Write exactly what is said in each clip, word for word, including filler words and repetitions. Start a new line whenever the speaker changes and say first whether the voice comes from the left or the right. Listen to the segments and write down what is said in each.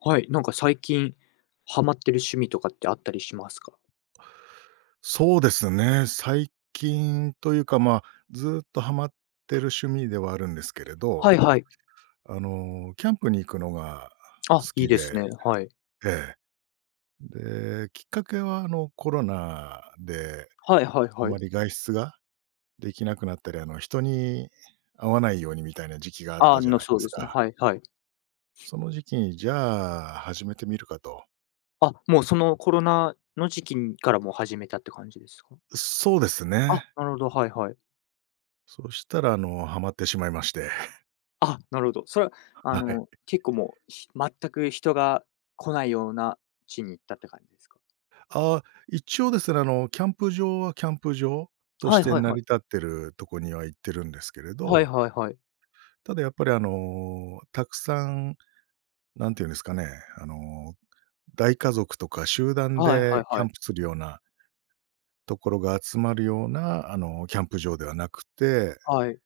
left: はい、なんか最近ハマってる趣味とかってあったりしますか？
right: そうですね。最近というか、まあ、ずっとハマってる趣味ではあるんですけれど、
left: はいはい。
right: あの、キャンプに行くのが
left: あ、
right: 好
left: いい
right: き
left: です
right: で、
left: ね。はい。
right: ええ。で、きっかけは、あの、コロナで
left: はいはい
right: あ
left: はい。
right: まり外出ができなくなったり、あの、人に会わないようにみたいな時期があった
left: あ
right: じゃ
left: の、
right: ないで
left: そう
right: す
left: ですね。
right: か。
left: はいはい。
right: その時期に、じゃあ、始めてみるかと。
left: あ、もうそのコロナの時期にからもう始めたって感じですか？
right: そうです
left: あ、
right: ね。
left: なるほど、はいはい。
right: そしたら、あの、ハマってしまいまして。
left: あ、なるほど。それは あ
right: は
left: の、
right: い。
left: 結構もう、ひ全く人が来ないような地に行ったって感じですか？
right: ああ、一応ですね、あの、キャンプ場はキャンプ場とし
left: はい
right: て
left: はい
right: 成
left: は
right: り
left: い。
right: 立ってるとこには行ってるんですけれ
left: はい
right: ど、
left: はいはい。
right: ただやっぱりあの、たくさん、なんていうんですかね、あの、大家族とか集団
left: はいは
right: で
left: い
right: キャ
left: は
right: ン
left: い。
right: プするようなところが集まるような、あの、キャンプ場ではなくて、
left: はい。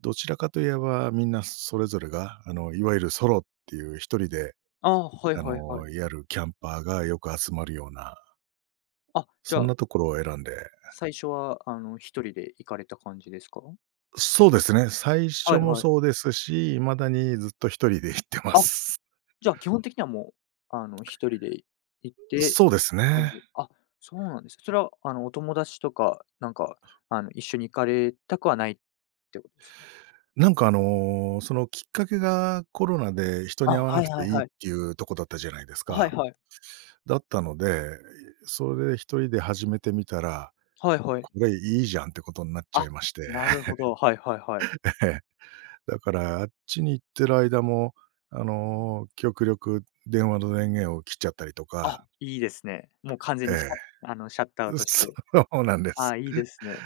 right: どちらかといえばみんなそれぞれが、あの、いわゆるソロっていう一人で、
left: あはい
right: あ
left: はいは
right: の、
left: い。
right: やるキャンパーがよく集まるような、
left: あ、じゃ
right: そん
left: あ、
right: なところを選んで、
left: 最初はあの、一人で行かれた感じですか？
right: そうですね。最初
left: はい
right: も
left: はい。
right: そうですし、未だにずっと一人で行ってま
left: あ、
right: す。
left: じゃあ基本的にはもう、あの、一人で行って
right: そうです
left: 感
right: ね。
left: じあ、そうなんです。それは、あの、お友達とか、なんか、あの、一緒に行かれたくはないってことですか？
right: なんかあの、そのきっかけがコロナで人
left: あ、
right: に会わな
left: はい
right: くて
left: はい
right: いいっ
left: はい。
right: ていうとこだったじゃないです
left: はい
right: か。
left: はい。
right: だったので、それで一人で始めてみたら、
left: はいはい。
right: これいいじゃんってことになっちゃい
left: あ、
right: まして。
left: なるほど。はいはいはい。
right: だからあっちに行ってる間も、あの、極力電話の電源を切っちゃったりと
left: あ、
right: か、
left: いいですね。もう完全
right: え
left: にシャッ
right: え、
left: あの、シャットアウ トし
right: そ
left: て。
right: うなんで
left: あ
right: す。
left: あ、いいですね。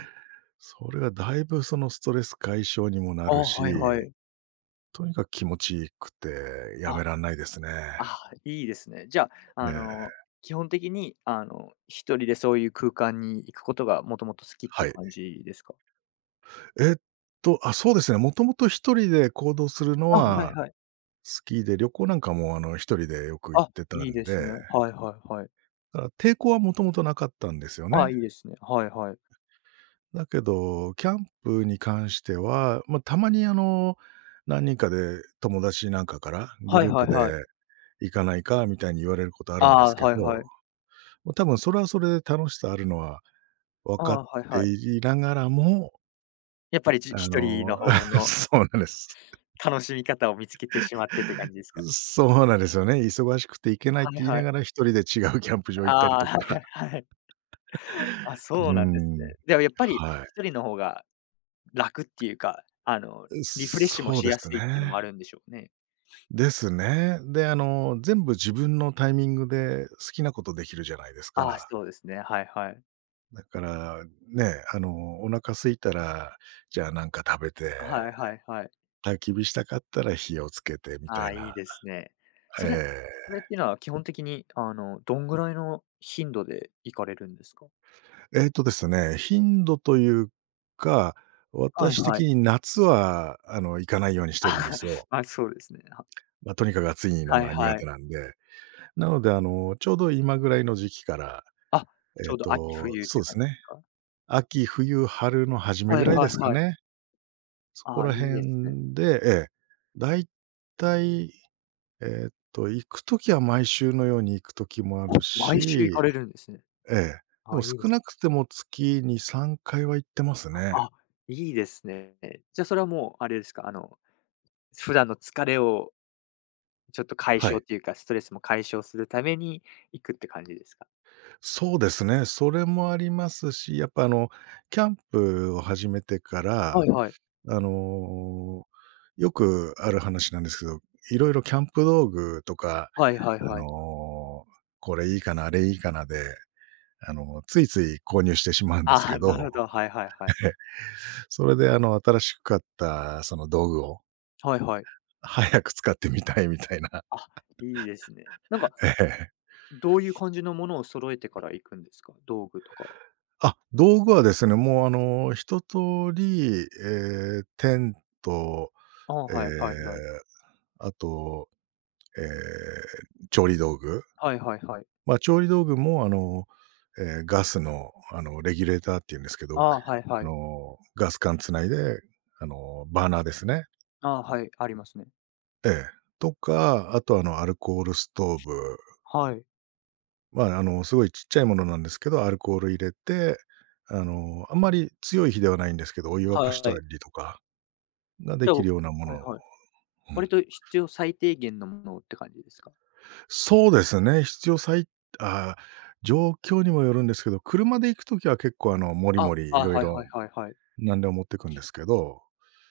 right: それがだいぶそのストレス解消にもな
left: あ
right: る
left: あ、
right: し、
left: はいはい。
right: とにかく気持ちいくてやめ
left: あ。
right: らんないですね。
left: あ、いいですね。じゃあ、
right: え
left: あ
right: え、
left: の、基本的に、あの、一人でそういう空間に行くことがもともと好きって
right: はい。
left: 感じですか？
right: えっと、あ、そうですね、もともと一人で行動するの
left: あ、はい
right: は
left: はい。
right: 好きで、旅行なんかもあの、一人でよく行っ
left: あ。
right: てた
left: いい
right: ん
left: ですね。
right: で、
left: はいはいはい。
right: だから抵抗はもともとなかったんですよ
left: あ、
right: ね。
left: いいですね。はいはい。
right: だけど、キャンプに関しては、まあ、たまにあの、何人かで友達なんかから、グ
left: はい
right: ルー
left: は
right: プ
left: い
right: で
left: はい。
right: 行かないかみたいに言われることあるんで
left: ああ、
right: すけど、
left: はいはい。
right: もう多分それはそれで楽しさあるのは分
left: あ
right: かっ
left: あ、はい
right: て
left: はい。
right: いながらも、
left: やっぱりじ
right: あ
left: 一人の
right: の、
left: 方 の
right: そうなんです。
left: 楽しみ方を見つけてしまってって感じですか？
right: そうなんですよね。忙しくて行けないっ
left: はい
right: て言いな
left: はい。
right: がら、一人で違うキャンプ場行ったり
left: ああ、
right: と
left: はい
right: か。
left: はいはい。あ、
right: う
left: そう
right: ー
left: なんです
right: ん。
left: ね。でもやっぱり
right: は
left: 一人の方が楽っていうか、あの、
right: い。
left: リフレッシュも
right: そう
left: し
right: で
left: やす
right: す
left: いっていうのも
right: ね。
left: あるんでしょうね。
right: ですね。で、あの、全部自分のタイミングで好きなことできるじゃないです
left: ああ、
right: か。
left: そうですね。はいはい。
right: だから、ね、あの、お腹空いたら、じゃあなんか食べて、
left: はいはいはい。
right: 焚き火したかったら火をつけてみた
left: あ
right: い
left: あ、いい
right: な。
left: ですね。
right: え
left: それ
right: え。
left: それっていうのは基本的に、あの、どんぐらいの頻度で行かれるんですか？
right: えっとですね、頻度というか、
left: はい
right: 私
left: は
right: 的
left: い。
right: に夏は、あの、行かないようにし てるんで
left: あ
right: すよ。
left: まあ、そうですね。は
right: まあ、とにかく暑いの
left: はい
right: が苦
left: は
right: 手
left: い。
right: なんで。なので、あの、ちょうど今ぐらいの時期から、
left: あ、ち
right: え
left: ょう
right: っ
left: ど秋
right: と、
left: 冬っ
right: そ
left: て
right: うで
left: 感
right: す
left: じで
right: ね、
left: すか？
right: 秋、冬、春の初め
left: は
right: ぐ
left: い
right: らいで
left: はい
right: すか
left: はい。
right: ね。そこ
left: ああ、
right: ら
left: いいですね。
right: 辺で、ええ、だいたい、えっと、行くときは毎週のように行く時もあ
left: あ、
right: る
left: 毎週行
right: し、
left: かれるんですね。
right: ええ、で
left: あ
right: も
left: あ、いいで
right: 少
left: す。
right: なくても月にさんかいは行ってますね。
left: あ、いいですね。じゃ、それはもうあれですか、あの、普段の疲れをちょっと解
right: は
left: 消っ
right: い。
left: ていうか、ストレスも解消するために行くって感じですか？
right: そうですね。それもありますし、やっぱあの、キャンプを始めてから、
left: はいはい。
right: あの、よくある話なんですけど、いろいろキャンプ道具とか、
left: はいはい
right: あ
left: はい。
right: の、これいいかな、あれいいかなで、あの、ついつい購入してしまうんです
left: あ
right: け
left: あ、なる
right: ど、
left: ほど、はいはいは い。
right: ええ、それであの、新しく買ったその道具を
left: はいはい。
right: 早く使ってみたいみたいな。
left: あ、いいですね。なんか、
right: ええ。
left: どういう感じのものを揃えてから行くんですか？道具とかは。
right: あ、道具はですね、もうあの、一通り、えーテント
left: ああ、
right: えー
left: はいはいはい。
right: あと、えー調理道具。
left: はいはいはい。
right: まあ、調理道具も、あの、えーガスの、あの、レギュレーターっていうんですけど、
left: ああ、はい
right: あ
left: はい。
right: の、ガス管つないで、あの、バーナーですね。
left: ああ、はい、ありますね。
right: ええ。とか、あと、あの、アルコールストーブ。
left: はい。
right: まあ、あの、すごいちっちゃいものなんですけど、アルコール入れて、あの、あんまり強い火ではないんですけど、お湯沸かし
left: は
right: た
left: い。
right: りとかがで
left: じゃあ、
right: き
left: は
right: るようなもの
left: い
right: を、
left: はい。
right: うん。
left: 割と必要最低限のものって感じですか？
right: そうですね、必要最あー状況にもよるんですけど、車で行くときは結構あの、もり
left: あ、
right: もりい
left: あ、
right: ろい
left: はい
right: ろ
left: はいはいはい。
right: 何でも持ってくんですけど、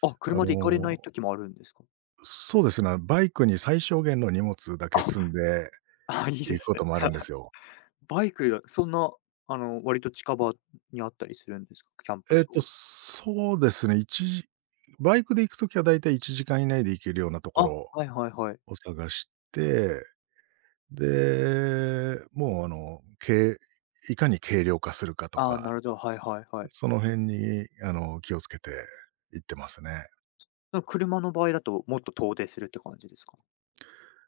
left: あ、
right: あ
left: 車で行かれない
right: の、
left: 時もあるんですか？
right: そうですね、バイクに最小限の荷物だけ積
left: あ、
right: んで
left: あ、いいで
right: 行く
left: す
right: こと
left: ね。
right: もあるんですよ。
left: バイク、そんな、あの、割と近場にあったりするんですか？キャンプ
right: えっ
left: 場。
right: と、そうですね、一時バイクで行くときはだいたいいちじかん以内で行けるようなとこ
left: あ、
right: ろ
left: はいはいはい。
right: を探して、で、もうあの、軽いかに軽量化するかと
left: ああ、な
right: か
left: るほど、はいはいはい。
right: その辺に、あの、気をつけて行ってますね。
left: その車の場合だと、もっと遠出するって感じですか？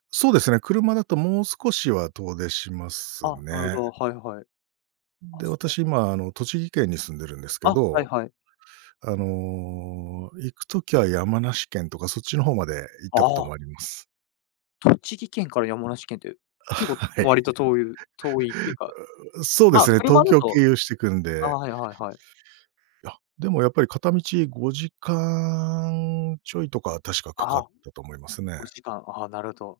right: そうですね、車だともう少しは遠出しま
left: あ、
right: す
left: なるほ
right: ね。
left: ど、はいはい。あ、
right: で、
left: そう
right: 私
left: なんです
right: 今、あの、栃木県に住んでるんですけ
left: あ、はい
right: ど、
left: はい。
right: あの、行くときは山梨県とかそっちの方まで行ったこと
left: あ
right: もあり
left: あ、
right: ます。
left: 栃木県から山梨県って、結構
right: はい。
left: 割と遠い遠いっていうか、
right: そうで
left: まあ、
right: すね、東
left: 車だ
right: 京経
left: と
right: 由してくん
left: あ、
right: で、
left: はいはいはい。
right: いや、でもやっぱり片道ごじかんちょいとか確かかか
left: あ
right: っ
left: あ、
right: たと思いますね。
left: ごじかん、ああ、なるほど。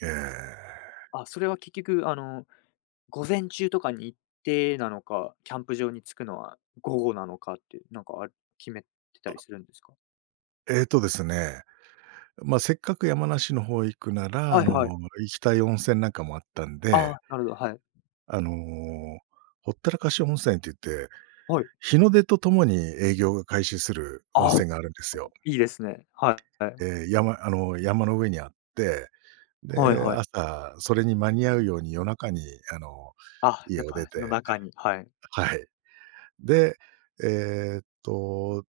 right: ええ。
left: あ、それは結局あの、午前中とかに行ってなのか、キャンプ場に着くのは午後なのかって、なんかあ決めてたりするんですか？
right: ええとですねまあ、せっかく山梨の方行くなら、
left: は
right: あ
left: いはい。
right: の、行きたい温泉なんかもあったん
left: あ
right: で、
left: あ、なるほど、はい。
right: あの、ほったらかし温泉って言って、
left: はい。
right: 日の出とともに営業が開始する温
left: ああ。
right: 泉があるんですよ。
left: いいですね。はい。
right: えー山あの、山の上にあって、
left: はい
right: で、
left: はい。
right: 朝それに間に合うように夜中に、あの、
left: あ、
right: 家
left: やっ
right: を出
left: ぱ
right: て、
left: 夜中に、はい。
right: はい。で、えーっと、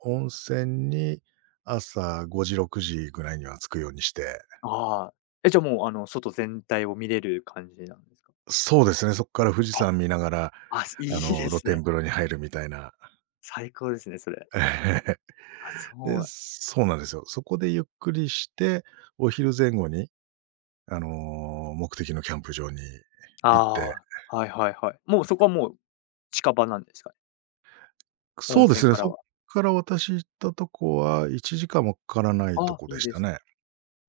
right: 温泉に朝ごじ、ろくじぐらいには着くようにして、
left: ああ。え、じゃあもう、あの、外全体を見れる感じなんですか？
right: そうですね、そこから富士
left: あ、
right: 山見ながら、
left: あ、い
right: あ
left: い
right: の、
left: で
right: 露
left: す
right: 天
left: ね。
right: 風呂に入るみたいな。
left: 最高ですね、それ。
right: ええ。
left: あ、そ
right: で、
left: う。
right: そうなんですよ。そこでゆっくりして、お昼前後に、あの、目的のキャンプ場に行って。
left: ああ、はいはいはい。もうそこはもう、近場なんですかね？
right: そ
left: 温
right: うで
left: 泉
right: すね、
left: か
right: そ
left: ら
right: っ
left: は。
right: から私行ったとこはいちじかんもかからないと
left: あ、
right: こ
left: い
right: で
left: い
right: し
left: で
right: た
left: すね。
right: ね。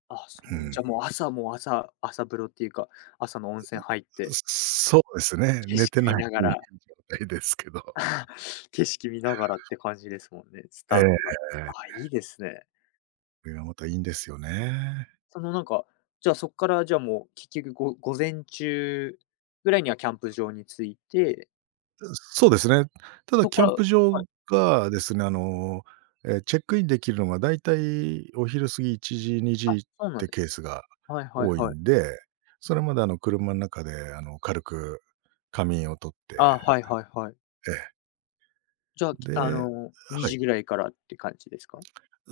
left: あ、そ
right: う
left: う。じゃ
right: ん。
left: あもう朝もう朝朝風呂っていうか、朝の温泉入って、
right: そうですね、
left: 景
right: 寝
left: 色
right: てな
left: 見
right: い
left: な がら
right: 状態ですけど。
left: 景色見ながらって感じですもんね、ス
right: え
left: タートが。あ、
right: え。
left: いいですね。
right: これがまたいいんですよね。
left: そのなんか、じゃあそっからじゃあもう結局ご午前中ぐらいにはキャンプ場に着いて、
right: そうですね。ただ
left: そっ
right: キ
left: か
right: ャ
left: ら
right: ン
left: は
right: プ場
left: い。
right: がですね、あの、え、チェックインできるのがだいたいお昼過ぎいちじ、2
left: あ、
right: 時
left: そう
right: っ
left: なん
right: て
left: です。
right: ケースが
left: はいはい
right: 多い
left: はい。
right: んで、それまであの車の中であの軽く仮眠をとって、
left: あ、はいはいはい。
right: ええ、
left: じゃあ、きあ
right: で、
left: の、2
right: はい、
left: 時ぐらいからって感じですか？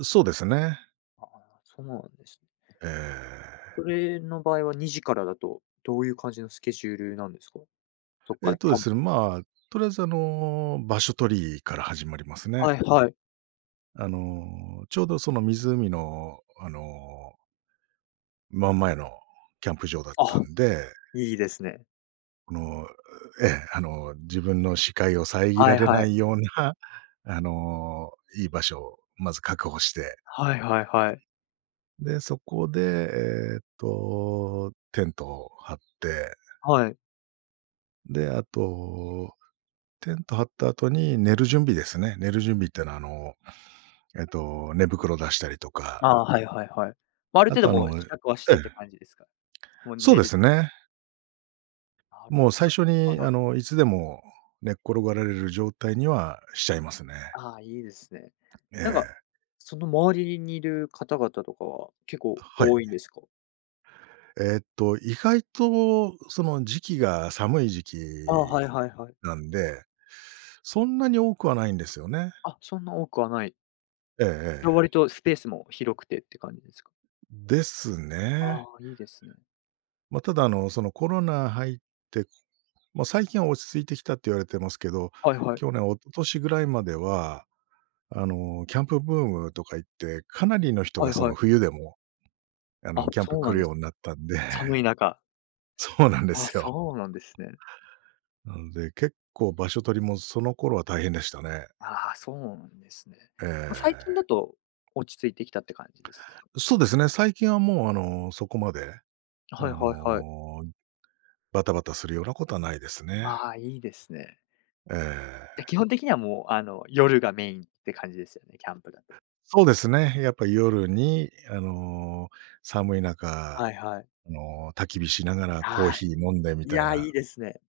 right: そうですね。
left: ああ、そうなんですね。
right: ええ。
left: それの場合はにじからだと、どういう感じのスケジュールなんですか？そっか
right: えっ
left: らキ
right: とで
left: ャン
right: すね、
left: プ
right: まあ、とりあえずあの、場所取りから始まりますね。
left: はいはい。
right: あの、ちょうどその湖のあの、真ん前のキャンプ場だった
left: あ、
right: んで、
left: いいですね。
right: この、ええ、あの、自分の視界を遮
left: は
right: ら
left: い
right: れ
left: は
right: な
left: い。
right: いような、あの、いい場所をまず確保して、
left: はいはいはい。
right: で、そこで、えっと、テントを張って、
left: はい。
right: で、あと、テント張った後に寝る準備ですね。寝る準備ってのは、あの、えっと、寝袋出したりとか、
left: ああ、はいはいはい。ま、ある
right: あ
left: 程
right: と、
left: 度
right: あ
left: もう
right: のえ
left: 支度はし
right: え、
left: てって感じですか？もう
right: そう
left: 寝
right: で
left: る
right: すね。
left: なる
right: も
left: ほ
right: う
left: ど。
right: 最
left: さ
right: 初
left: はい
right: に、
left: は
right: あ
left: い。
right: の、いつでも寝っ転がられる状態にはしちゃいますね。
left: ああ、いいですね。
right: え
left: なんか、
right: え、
left: その周りにいる方々とかは結構
right: はい。
left: 多いんですか？
right: えーっと、意外とその時期が寒い時期
left: ああ、はいはいはい。
right: なんで、そんなに多くはないんですよね。
left: あ、そんな多くはない。
right: ええ
left: じゃ、
right: え
left: 割
right: え。
left: とスペースも広くてって感じですか？
right: です
left: あ
right: ね。
left: あ、いいですね。
right: まあ、ただあの、そのコロナ入って、まあ、最近は落ち着いてきたって言われてますけど、
left: はいはい。
right: 去年、一昨年ぐらいまでは、あの、キャンプブームとか言って、かなりの人
left: は
right: が
left: い
right: そ
left: は
right: の
left: い。
right: 冬でも、あ
left: あ、
right: の、キャンプ
left: そう
right: 来
left: なん
right: る
left: です。
right: ようになったんで、
left: 寒い中。
right: そうなんで
left: あ、
right: すよ。
left: そうなんですね。
right: なので、結構場所取りもその頃は大変でしたね。
left: ああ、そうなんですね。
right: え
left: ま、最近だ
right: え。
left: と落ち着いてきたって感じですか？
right: そうですね、最近はもう、あの、そこまで、あ
left: はいはいはい。
right: の、バタバタするようなことはないですね。
left: ああ、いいですね。
right: え
left: じゃ、基
right: え。
left: 本的にはもう、あの、夜がメインって感じですよね、キャンプだと。
right: そうですね、やっぱ夜に、あの、寒い中、
left: はいはい。
right: あの、焚き火しながらコー
left: はい。
right: ヒー飲んでみ
left: い
right: たい
left: や、
right: な。
left: いいですね。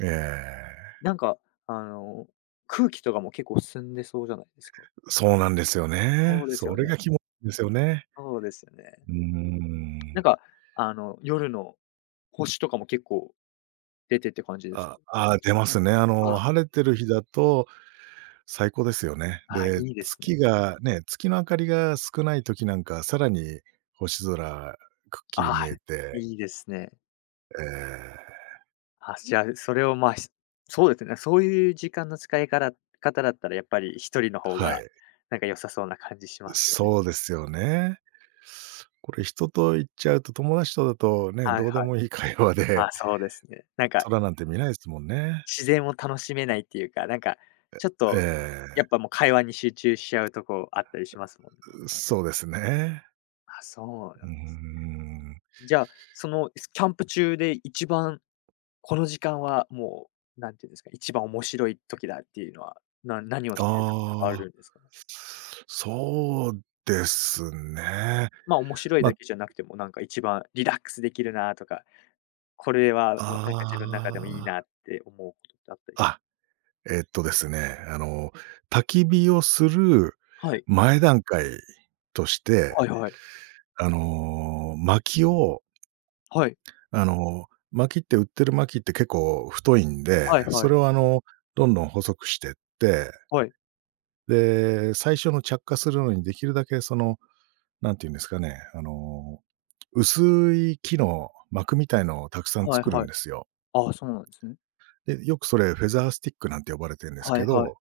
right: ええ。
left: なんか、あの、空気とかも結構澄んでそうじゃないですか？
right: そうなんですよね。
left: そうです
right: そ
left: よ
right: れ
left: ね。
right: が気持ちいいんですよね。
left: そうですよね。
right: うー
left: なん
right: ん。
left: か、あの、夜の星とかも結構出てって感じですか？
right: あ、ああ、出
left: 星
right: ますね。あの、
left: あ、
right: 晴れてる日だと最高ですよね。
left: あ、い
right: で、
left: いですね。
right: 月がね、月の明かりが少ない時なんか、さらに星空くっきり見
left: あ、
right: えて、
left: い。いですね。
right: ええ、
left: あ、じゃあ、それを、まあ、しそうですね、そういう時間の使いから方だったらやっぱり一人の方
right: は
left: が、
right: い。
left: なんか良さそうな感じしますよね。
right: そうですよね。これ人と行っちゃうと、友達とだとね、
left: はい
right: どうで
left: はい。
right: もいい会話
left: ま
right: で、
left: あ、そうですね。なんか
right: 空なんて見ないですもんね。
left: 自然を楽しめないっていうか、なんか、ちょっと、や
right: え
left: っぱもう会話に集中しちゃうとこあったりしますもんね。
right: え、そうですね。
left: あ、そう
right: う
left: な
right: ー
left: ん
right: ん。
left: じゃあ、その、すキャンプ中で一番この時間はもう、なんていうんですか、一番面白い時だっていうのは、な何を
right: あ
left: してる時とかあ
right: あ。
left: るんですかね？
right: そうですね。
left: まあ、面白いだ
right: ま、
left: けじゃなくても、なんか一番リラックスできるなとか、これは、わなんか自分の中でもいい
right: あ
left: な
right: あ。
left: って思うことってあったりし
right: あえっとですね、あの、焚き火をする
left: はい。
right: 前段階として、
left: はいはい。
right: あの、薪を、
left: はい。
right: あの、薪って売ってる薪って結構太いん
left: はい
right: で、そ
left: はい。
right: れをあの、どんどん細くしてって、
left: はい。
right: で、最初の着火するのにできるだけその、なんていうんですかね、あの、薄い木の膜みたいのをたくさん
left: はい
right: 作る
left: は
right: ん
left: い。
right: ですよ。
left: ああ、そうなんですね。
right: で、よくそれフェザースティックなんて呼ばれてるんです
left: は
right: け
left: いはい。
right: ど、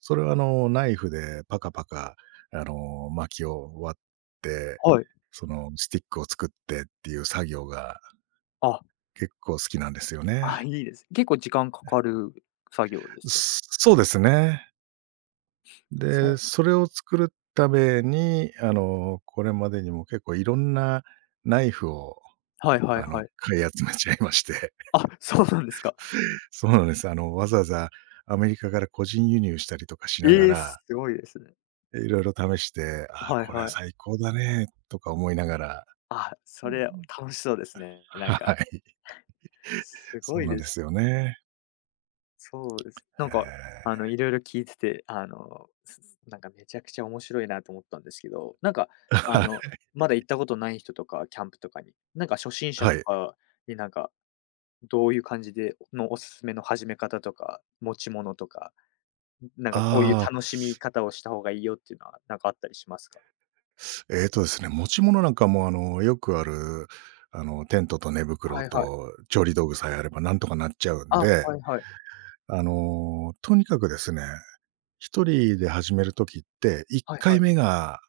right: それはあの、ナイフでパカパカ、あの、薪を割って、
left: はい。
right: そのスティックを作ってっていう作業が
left: あ、
right: 結構好きなんですよ
left: あ、
right: ね。
left: いいです。結構時間かかる作業ですか？
right: すそうですね。で、
left: そう。
right: それを作るために、あの、これまでにも結構いろんなナイフを、
left: はいはい
right: あの、
left: はい。
right: 買い集めちゃいまして。
left: あ、そうなんですか。
right: そうなんです。あの、わざわざアメリカから個人輸入したりとかしなが
left: ええ、
right: ら、
left: すごいですね。
right: いろいろ試して、ああ、
left: はい
right: これは
left: はい。
right: 最高だねとか思いながら、
left: あ、それ楽しそうですね。なん
right: は
left: か、
right: い、
left: す
right: そ
left: ご
right: う
left: い
right: なん
left: で
right: で
left: す。
right: すよね。
left: そうです。なんか、
right: え
left: あの、いろいろ聞いてて、あの、すすなんかめちゃくちゃ面白いなと思ったんですけど、なんか、
right: ー
left: あ
right: は
left: の、
right: い、
left: まだ行ったことない人とか、キャンプとかに、なんか初心者
right: は
left: と
right: い。
left: かになんか、どういう感じでのおすすめの始め方とか、持ち物とかなんかこういう
right: ああ、
left: 楽しみ方をした方がいいよっていうのは、なんかあったりしますか？
right: えっとですね、持ち物なんかも、あの、よくある、あの、テントと寝袋
left: はいはい。
right: と調理道具さえあればなんとかなっちゃうん
left: あ、
right: で、
left: はいはい。
right: あの、とにかくですね、一人で始める時って、一
left: はいは
right: 回
left: い。
right: 目が、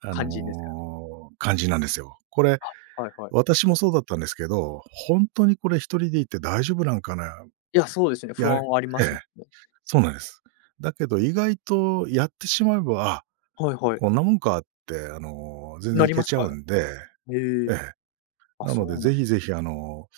right: あ
left: 肝心ですか？
right: の、肝心なんですよ。これ、
left: はいはい。
right: 私もそうだったんですけど、本当にこれ一人で行って大丈夫なんかな、
left: いや、そうですね、不
right: や
left: 安はありま
right: え
left: すも
right: え。
left: んね。
right: そうなんです。だけど意外とやってしまえば、あ、
left: はいはい。
right: こんなもんかって、あの、全然
left: な
right: い
left: り
right: け
left: ます
right: ちゃ
left: か？
right: うんで、
left: へ
right: え
left: え。
right: え。
left: あ、
right: なの
left: そ
right: で、
left: うな
right: ぜ
left: んです。
right: ひぜひ、あの、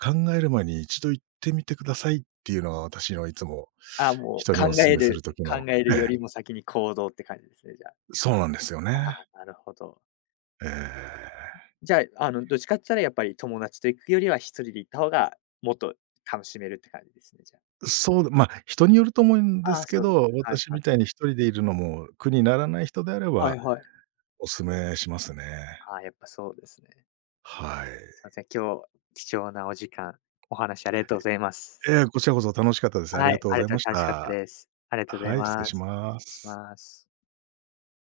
right: 考える前にいちど行ってみてくださいっていうのが私のいつも
left: あ、もう
right: 人にお
left: 考
right: 勧
left: え
right: めする
left: る
right: 時
left: 考
right: の、
left: える
right: え
left: よ
right: え、
left: りも先に行動って感じですね、じゃあ。
right: そうなんですよね。
left: あ、なるほど。
right: ええ。
left: じゃあ、あの、どっちかって言ったらやっぱり友達と行くよりは一人で行った方が、もっと楽しめるって感じですね、じゃあ。
right: そう、まあ、人によると思うんで
left: あ
right: す
left: あ、
right: け
left: そうです
right: ど、
left: ね。はい
right: 私
left: は
right: み
left: い。
right: たいに一人でいるのも苦にならない人であれ
left: は
right: ば、
left: いはい。
right: お勧めしますね。
left: ああ、やっぱそうですね。
right: はい。
left: すいません今日、貴重なお時間、お話ありがとうございます。
right: ええ、こちらこそ楽しかったです。あり
left: は
right: が
left: い、
right: とうご
left: あ
right: ざ
left: り
right: い
left: がと
right: ま
left: う
right: し
left: 楽しかった
right: た。
left: です。ありがとうござい
right: はい、失礼
left: ま
right: し
left: す。
right: ま
left: 失礼し
right: す。
left: ます。